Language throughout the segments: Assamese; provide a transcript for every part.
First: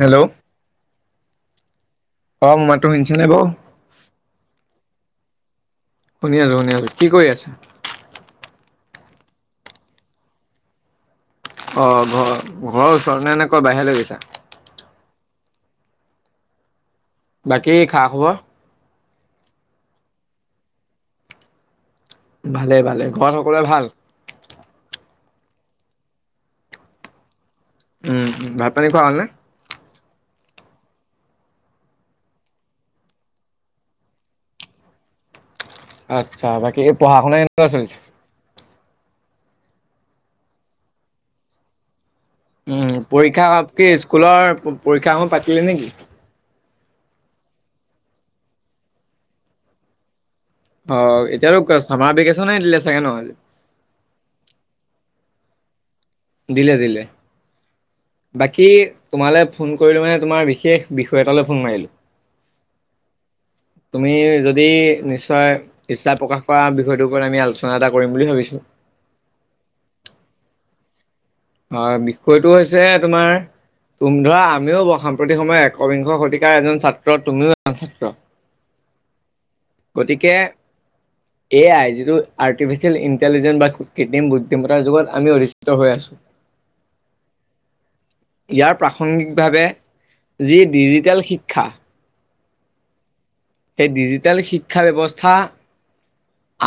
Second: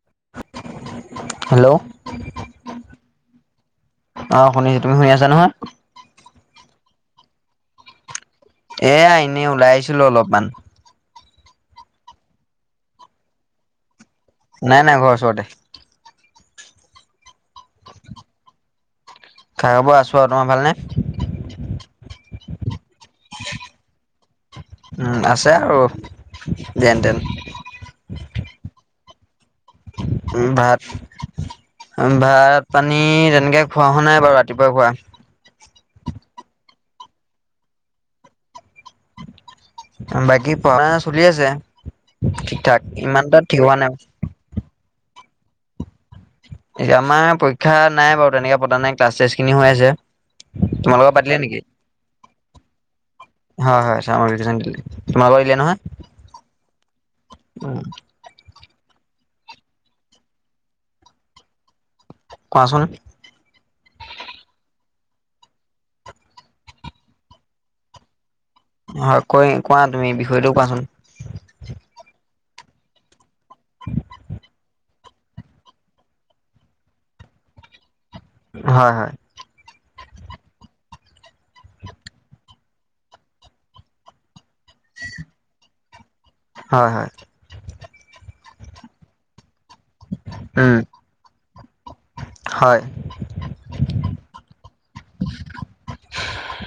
হেল্লো। হেল্লো'। অ' মাতো শুনিছে নাই বাৰু। আছে নহয়। শুনি আছো, শুনি আছো, কি কৰি আছা। এয়া এনেই ওলাই আহিছিলো অলপমান অ' ঘৰ ঘৰৰ ওচৰত নে, নে কয় বাহিৰলৈ গৈছা। নাই, নাই ঘৰ ওচৰতে। বাকী খা খবৰ। খাই বৈ আছো আৰু তোমাৰ ভালনে? ভালে ভালে, ঘৰত সকলোৱে ভাল। আছে আৰু যেন-তেন। উম, ভাত পানী খোৱা হ'ল নে। উম, ভাত। ভাত পানী তেনেকে খুৱ হোৱা নাই বাৰু ৰাতিপুৱা খুৱাই। আচ্ছা বাকী এই পঢ়া শুনা এনেকুৱা চলিছে। বাকী পঢ়ানা চলি আছে। ঠিক ঠাক উম, ইমান এটা পৰীক্ষা ঠিক হোৱা কি নাই স্কুলৰ পৰীক্ষা সমূহ পাতিলে নেকি। এয়া আমাৰ পৰীক্ষা নাই বাৰু তেনেকে পতা নাই ক্লাছ খিনি হৈ আছে। অ তোমালোকক পাতিলো এতিয়াতো নেকি চামাৰ ভেকেচনে দিলে চাগে ন হয়- হয় চামগ্ৰী দিলে। তোমালোকৰ দিলে নহয়। দিলে- দিলে বাকী তোমালে ফোন কৰিলো মানে তোমাৰ বিশেষ বিষয় এটালৈ ফোন মাৰিলো। কোৱাচোন তুমি যদি নি নিশ্চয় ইচ্ছা প্ৰকাশ কৰা বিষয়টোৰ ওপৰত আমি আলোচনা এটা কৰিম বুলি ভাবিছো। হয় কৈ কোৱা তুমি বিষয়টো কোৱাচোন। হয় বিষয়টো হৈছে তোমাৰ তুম ধৰা আমিও বসাম প্ৰতি সময়ে একবিংশ শতিকাৰ এজন ছাত্ৰ তুমিও এজন ছাত্ৰ। হয় - হয়। গতিকে এ আই যিটো আৰ আৰ্টিচিয়েল ইণ্টেলিজেন্ বা কৃত্ৰিম বুদ্ধিমতাৰ যুগত আমি অধিত হৈ আছো। হয়- হয়। ইয়াৰ প্ৰাসংগিকভাৱে যি উম ডিজিটেল শিক্ষা। হয়। সেই ডিজিটেল শিক্ষা ব্যৱস্থা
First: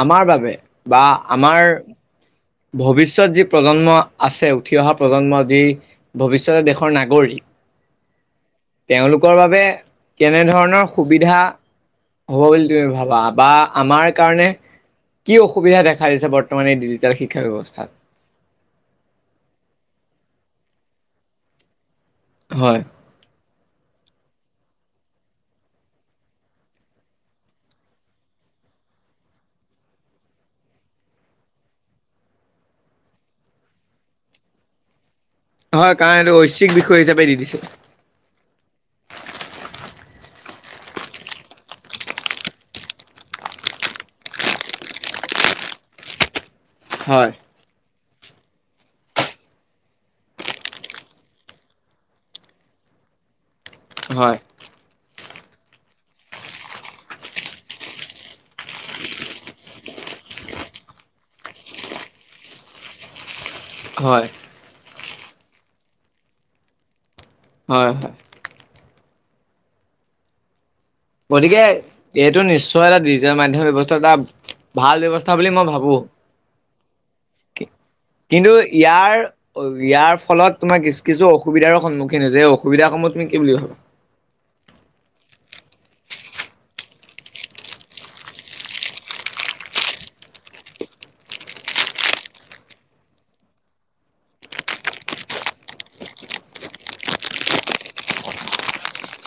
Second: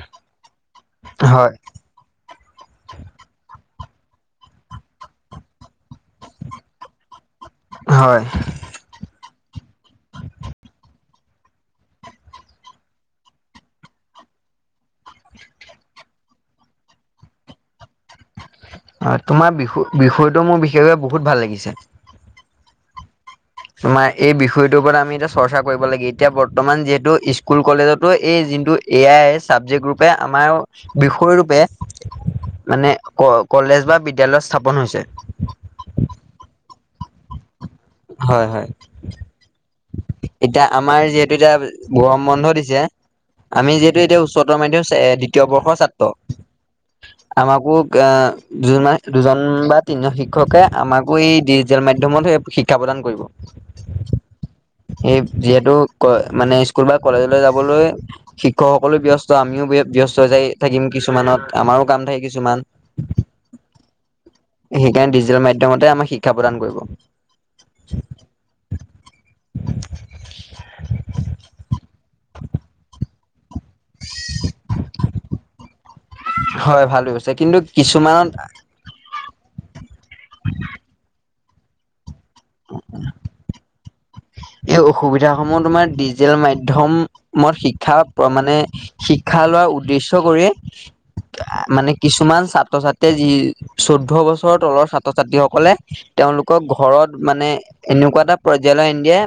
আমাৰ বাবে বা হয় আমাৰ ভৱিষ্যতে যি প্ৰজন্ম আছে উঠি অহা প্ৰজন্ম যি ভৱিষ্যতে দেশৰ নাগৰিক হয় তেওলোকৰ বাবে কেনেধৰণৰ সুবিধা হ'ব বুলি তুমি ভাবা বা আমাৰ কাৰণে কি অসুবিধা দেখা দিছে বৰ্তমান এই ডিজিটেল শিক্ষা ব্যৱস্থাত। অ, তোমাৰ বি বিষয়টো মোৰ বিশেষকে বহুত ভাল লাগিছে। হয়। তোমাৰ এই বিষয়টোৰ ওপৰত আমি এতিয়া চৰ্চা কৰিব লাগে এতিয়া বৰ্তমান যিহেতু স্কুল কলেজতো এই কিন্তু এ আই চাবজেক্ট ৰূপে আমাৰ বিষয় ৰূপে। মানে ক কলেজ বা বিদ্য়ালয় স্থাপন হৈছে। হয় কাৰণ এইটো ঐচ্ছিক বিষয় হিচাপে দি দিছে। হয় - হয়। এতিয়া আমাৰ যিহেতু এতিয়া গৰম বন্ধ দিছে। আমি যিহেতু এতিয়া উচ্চতৰ মাধয়মিক দ্বিতীয় বৰ্ষৰ ছাত্ৰ হয় আমাকো য দুজন বা তিনিজন শিক্ষকে আমাকো এই ডিজিটেল মাধ্য়মত স শিক্ষা প্ৰদান। কৰিব। হয়। সেই যিহেতু মানে স্কুল বা কলেজলৈ যাবলৈ শিক্ষকসকলো ব্যস্ত আমিও ব্যস্ত। চ যাই থাকিম কিছুমানত আমাৰো কাম থাকে কিছুমান। হয়। ডিজিটেল মাধ্যমতে আমাৰ শিক্ষা প্ৰদান কৰিব। হয় - হয়। গতিকে এইটো নিশ্চয় এটা ডিজাৰ মান। ব্যৱস্থা এটা ভাল ব্যৱস্থা বুলি মই ভাবো। হয় ভাল ব্যৱস্থা। কিন্তু কিছুমানত কিন্তু ইয়াৰ অ, ইয়াৰ ফলত তোমাৰ কি কিছু অসুবিধাৰো সন্মুখীন হৈছে এই অসুবিধাসমূহ তুমি কি বুলি ভাবা। এই অসুবিধাস সমূহ তোমাৰ ডিজিটেল মাধ্যমত শিক্ষা মানে শিক্ষা ভা লোৱাৰ উদ্দেশ্য কৰি মানে কিছুমান ছাত্ৰ ছাত্ৰীয়ে যি চৌধ্যয় বছৰৰ তলৰ ছাত্ৰ ছাত্ৰীসকলে তেওঁলোকক ঘৰত মানে এনেকুৱা এটা পৰ্যায়াললৈ নিদিয়ে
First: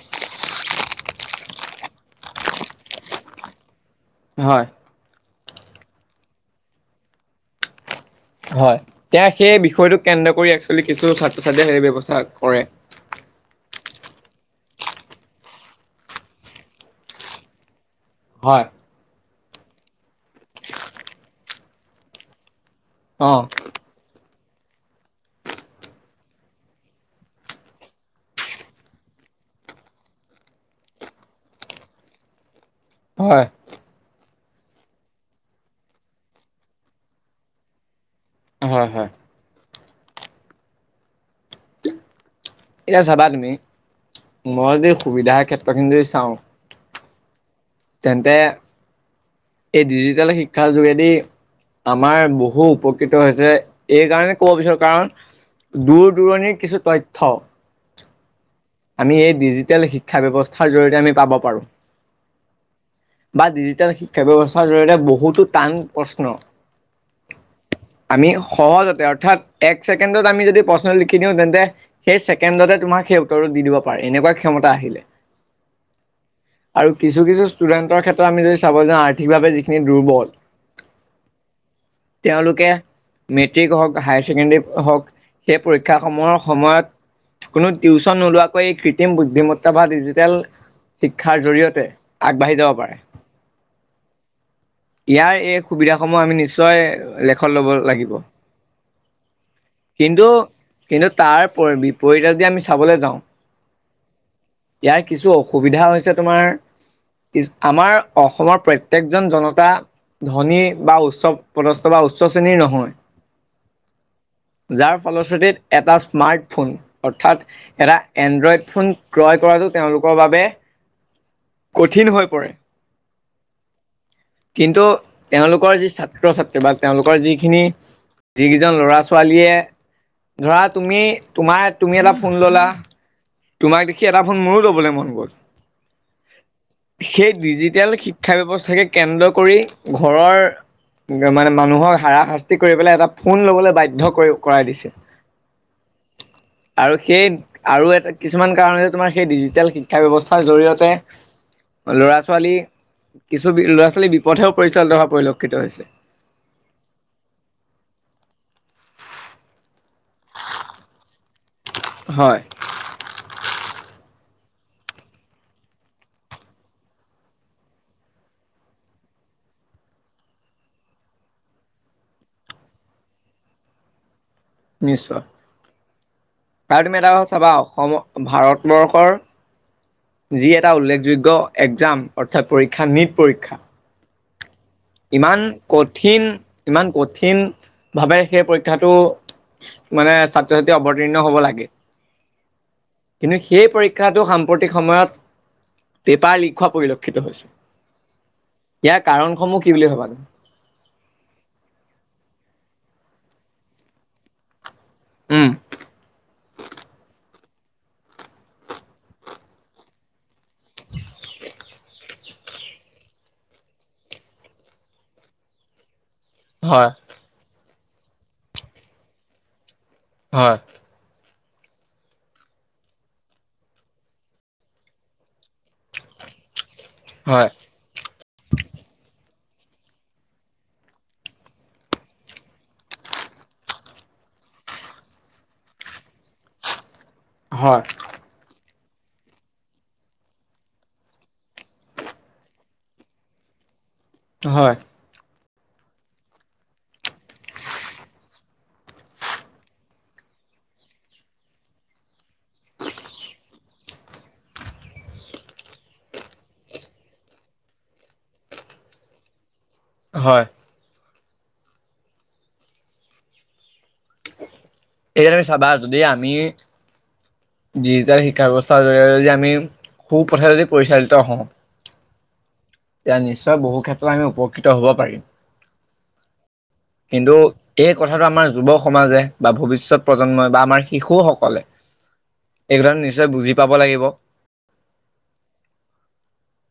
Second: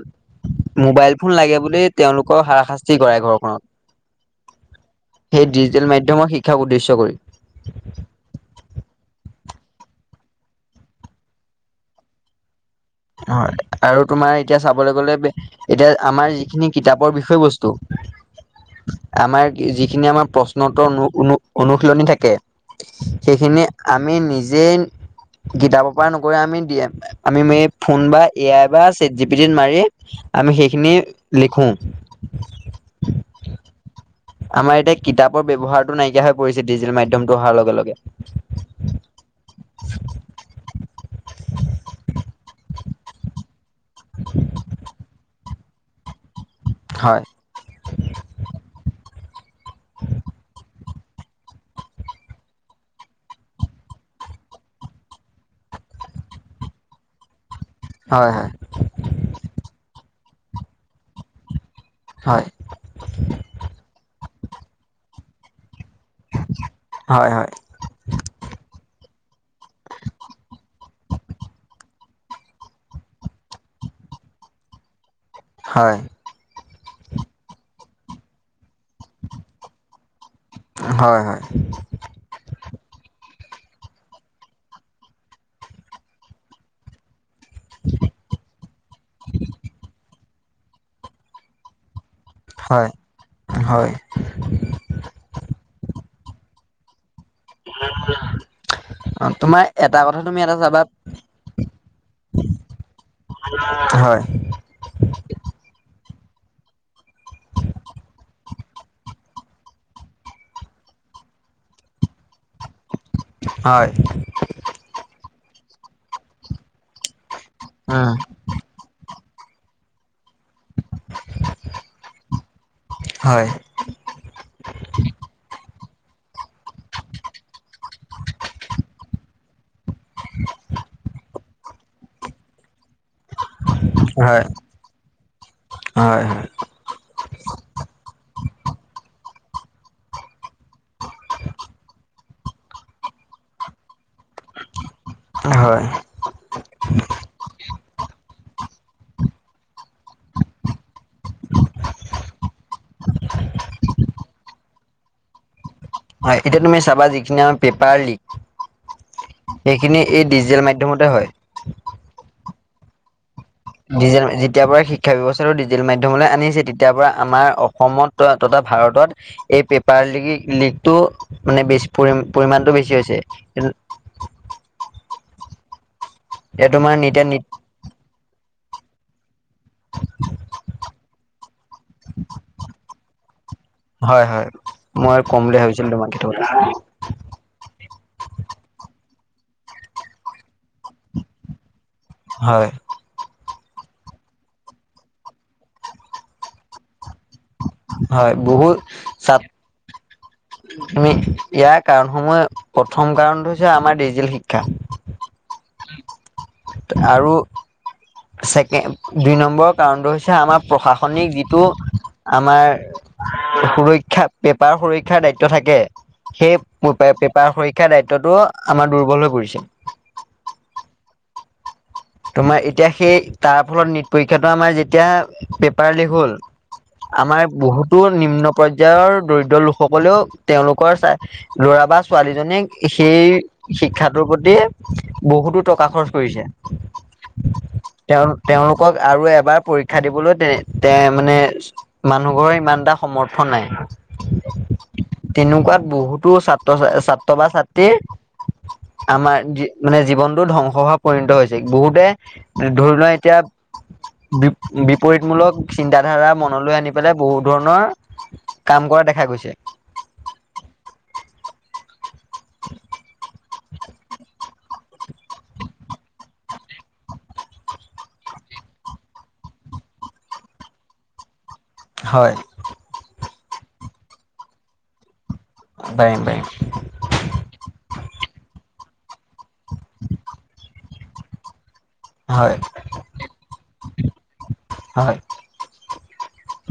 মোবাইল ফোন লাগে বুলি তেওঁলোকৰ হাৰাশাস্তি কৰে ঘৰখনত। হয়। সেই ডিজিটেল মাধ্যমৰ শিক্ষা উদ্দেশ্য কৰি। হয়। তেওঁ সেই বিষয়টোক কেন্দ্ৰ কৰি একশ্যোৱেল কিছু ছাত্ৰ ছাত্ৰীয়ে সেই ব্যৱস্থা কৰে। হয়। আৰু তোমাৰ এতিয়া চাবলৈ গ'লে এতিয়া আমাৰ যিখিনি কিতাপৰ বিষয় বস্ত হয় আমাৰ যিখিনি আমাৰ প্ৰশ্নোত্তৰ অনুশীলনী থাকে অ সেইখিনি আমি নিজ যে কিতাপৰ পৰা নকৰি আমি দিয়ে আমি ফোন বা এ আই বা চেট জি পি টিত মাৰি আমি সেইখিনি লিখো। হয়। আমাৰ এতিয়া কিতাপৰ ব্যৱহাৰটো নাইকিয়া হৈ পৰিছে ডিজিটেল মাধ্যমটো অহাৰ লগে লগে। হয়, হয়। এতিয়া চাবা তুমি মই যে সুবিধাৰ ক্ষেত্ৰ খিনি যদি চাওঁ হয়। তেন্তে এই ডিজিটেল শিক্ষাৰ যোগে দি আমাৰ বহু উপকৃত হৈছে। এই কাৰণে ক'ব বিচাৰো, কাৰণ দূৰ দূৰণিৰ কিছু তথ্য হয়, হয় আমি এই ডিজিটেল শিক্ষা ব্যৱস্থাৰ জৰি়য়তে আমি পাব পাৰোঁ। হয়। বা ডিজিটেল শিক্ষা ব্যৱস্থাৰ জৰি়য়তে বহুতো টান প্ৰশ্ন হয়, হয়। আমি সহজতে, অৰ্থাৎ এক ছেকেণ্ডত আমি যদি প্ৰশ্ন লিখি দিওঁ, তেন্তে সেই ছেকেণ্ডতে তোমাক সেই উত্তৰটো দি দিব পাৰে, এনেকুৱা ক্ষমতা আহিলে। হয়। আৰু কিছু কিছু ষ্টুডেণ্টৰ ক্ষেত্ৰত আমি যদি চাব যাওঁ আৰ্থিকভাৱে যিখিনি দুৰ্বল। হয়, হয়। তেওঁলোকে মেট্ৰিক হওঁক হায়াৰ ছেকেণ্ডেৰী হওঁক সেই পৰীক্ষাসমূহৰ সময়ত কোনো টিউশচন নোলোৱাকৈ এই কৃত্ৰিম বুদ্ধিমত্তা বা ডিজিটেল শিক্ষাৰ জৰিয়তে আগবাঢ়ি যাব হয় হয় পাৰে। হয় ইয়াৰ এই সুবিধাসমূহ আমি নিশ্চয় নিশ্চয় লেখনত ল'ব লাগিব। তোমাৰ এটা কথা কিন্তু, তুমি এটা চাবা কিন্তু তাৰ বিপৰীতে যদি আমি চাবলৈ যাওঁ হয় ইয়াৰ কিছু অসুবিধা হৈছে তোমাৰ [unintelligible] আমাৰ অসমৰ প্ৰত্যেকজন জনতা ধনী বা উৎসৱ পদস্থ বা উ উচ্চ শ্ৰেণীৰ নহয়, হয় যাৰ ফলশ্ৰুতিত এটা স্মাৰ্টফোন অৰ্থাৎ এটা হয় এণ্ড্ৰইড ফোন ক্ৰয় কৰাতটো তেওঁলোকৰ বাবে বাবে কঠিন হৈ পৰে। কিন্তু তেওঁলোকৰ যি ছা ছাত্ৰ-ছাত্ৰী বা তেওঁলোকৰ যিখিনি, যিকেইজন ল'ৰা-ছোৱালীয়ে ধৰা তুমি, তোমাৰ-তুমি এটা ফোন ল'লা তোমাক দেখি এটা হয় ফোন মোৰো ল'বলৈ মন গ'ল হয় সেই ডিজিটেল শিক্ষা ব্যৱস্থা কে কেন্দ্ৰ কৰি ঘৰৰ মা মানুহক হাৰাশাস্তি কৰি পেলাই এটা ফোন ল'বলৈ বাধ্য কৰি-কৰাই দিছে। হয় আৰু সেই, আৰু এটা কিছুমান কাৰণে তোমাৰ সেই ডিজিটেল শিক্ষা ব্যৱস্থাৰ জৰিয়তে ল'ৰা-ছোৱালী কিছু বি ল'ৰা-ছোৱালী বিপথেও পৰিচালিত হোৱা পৰিলক্ষিত হৈছে। হয় এতিয়া তুমি চাবা যিখিনি আমাৰ পেপাৰ লিক সেইখিনি এই ডিজিটেল মাধ্যমতে হয়। হয়। ডিজে যেতিয়া পৰাই শিক্ষা ব্যৱস্থাটো ডিজিটেল মাধ্যমলৈ আনিছে, তেতিয়া পৰা আমাৰ অসমত ত ভাৰতত এই পেপাৰ লি লিকটো মানে বেছ পৰি পৰিমাণটো বেছি হৈছে নিশ্চয়। এ তাৰ তোমাৰ তুমি এটা নিতিয়া কথা চাবা অসমৰ ভাৰতবৰ্ষৰ যি এটা উল্লেখযোগ্য এক্জাম অৰ্থাৎ পৰীক্ষা নীট পৰীক্ষা। হয় হয়। মই ক'ম ইমান বুলি ভাবিছিলো তোমাক কঠিন, সেইটো কথা ইমান কঠিনভাৱে সেই পৰীক্ষাটো মানে ছাত্ৰ-ছাত্ৰী অৱতীৰ্ণ হ'ব লাগে। হয়। কিন্তু সেই পৰীক্ষাটো সাম্প্ৰতিক সময়ত পেপাৰ লিক হোৱা পৰিল হয়, বহুত চাপ কাৰণসমূহ কি বুলি ভাবা তুমি উম, য়াৰ কাৰণসমূহে প্ৰথম কাৰণটো হৈছে আমাৰ ডিজিটেল শিক্ষা। উম। আৰু। ছেকে দুই নম্বৰৰ কাৰণটো হৈছে আমাৰ প্ৰশাসনিক যিটো আমাৰ সুৰক্ষা, পেপাৰ সুৰক্ষাৰ দায়িত্ব থাকে। সেই হয় পেপাৰ সৰীক্ষাৰ দায়িত্বটো আমাৰ দুৰ্বল হৈ পৰিছে। হয়। তোমাৰ এতিয়া সেই, তাৰ ফলত নীট পৰীক্ষাটো আমাৰ যেতিয়া পেপাৰ লিক হ'ল। আমাৰ হয় বহুতো নিম্ন পৰ্যায়ৰ দৰি লোকসকলেও তেওঁলোকৰ চাই। ল'ৰা বা ছোৱালীজনীক সেই শিক্ষাটোৰ প্ৰতি বহুতো টকা খৰচ কৰিছে। হয় তেওঁ তেওঁলোক। লোকক আৰু এবাৰ পৰীক্ষা দিবলৈ দে। দে মানে মানুহ ঘৰৰ ইমানটা সমৰ্থন নাই। হয়। তেনেকুৱাত বহুতো ছাত্ৰ, ছাত্ৰ বা ছাত্ৰীৰ আমাৰ। মানে জীৱনতো ধ্বংস হোৱা পৰিণত হৈছে। বহুতে। ধৰি লোৱা এতিয়া বি বিপৰীতমূলক চিন্তাধাৰা মনলৈ আনি পেলাই বহুত ধৰণৰ কাম কৰা দেখা গৈছে। হয়। এইদৰে চাবা যদি আমি গীৰ্জাত শিকা বছৰ দৰে যদি আমি সু-পথে যদি পৰিচালিত হওঁ। হয়। তেতিয়া নিশ্চয় বহু ক্ষেত্ৰত আমি উপকৃত হ'ব পাৰিম। পাৰিম পাৰিম। কিন্তু এই কথাটো আমাৰ যুৱ সমাজে বা ভৱিষৎ প্ৰজন্মই বা আমাৰ শিশুসকলে হয় এইটো কাৰণ নিশ্চয় বুজি পাব লাগিব। হয়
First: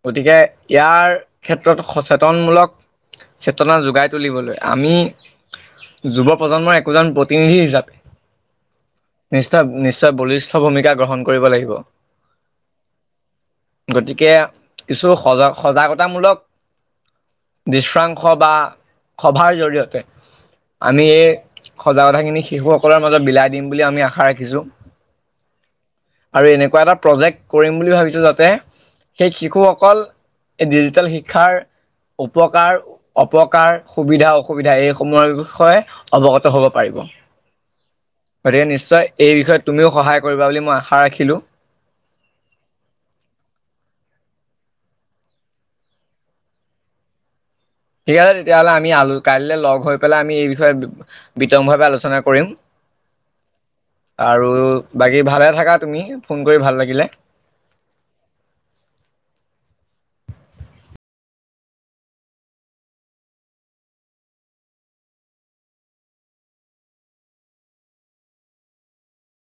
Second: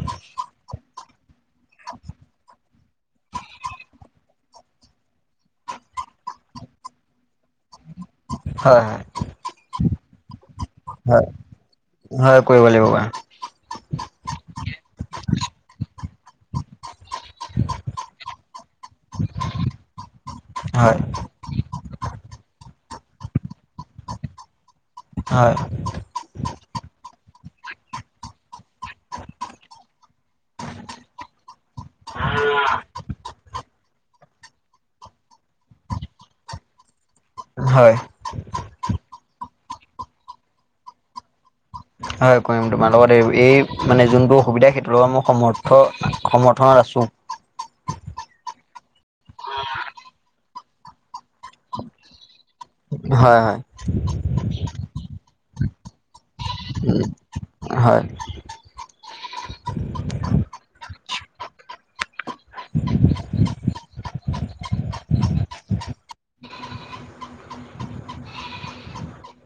গতিকে ইয়াৰ ক্ষেত্ৰত সচেতনমূলক চেতনা যোগাই তুলিবলৈ আমি যুৱ প্ৰজন্মই একোজন প্ৰতিনিধি হিচাপে হয় হয় নিষ্টাব নিশ্চয় বলিষ্ঠ ভূমিকা গ্ৰহণ হয় কৰিব লাগিব। হয় কৰিব লাগিব বাৰু গতিকে কিছু সজাগ সজাগত তামোলক দৃশ্যাংশ বা সভাৰ জৰিয়তে হয় আমি এই সজাকথা খিনি শিশুসকলৰ মাজত বিলাই দিম বুলি আমি আশা ৰাখিছো। হয়। প্ৰজেক্ট কৰিম বুলি ভাবিছো যাতে সেই শিশুসকল এই ডিজিটেল শিক্ষাৰ উপকাৰ, অপকাৰ, সুবিধা অস সুবিধা এইসমূহৰ ৱিষয়ে অৱগত হ'ব পাৰিব। হয় গতিকে নিশ্চয় এই বিষয়ে তুমিও সহায় কৰিবা বুলি মই আশা ৰাখিলো। হয় কৰিম। তোমাৰ লগত এই, এই মানে যোনটো অসুবিধা সেইটোৰ লগৰ মোৰ সমৰ্থ সমৰ্থন আছো। ঠিক আছে তেতিয়াহ'লে আমি আলো কাইলে লগ হৈ পেলাই আমি এই বিষয়ে বিতংভাৱে আলোচনা কৰিম। হয় হয়। আৰু বাকী ভালে থাকাত তুমি ফোন কৰি ভাল লাগিলে। উম হয়।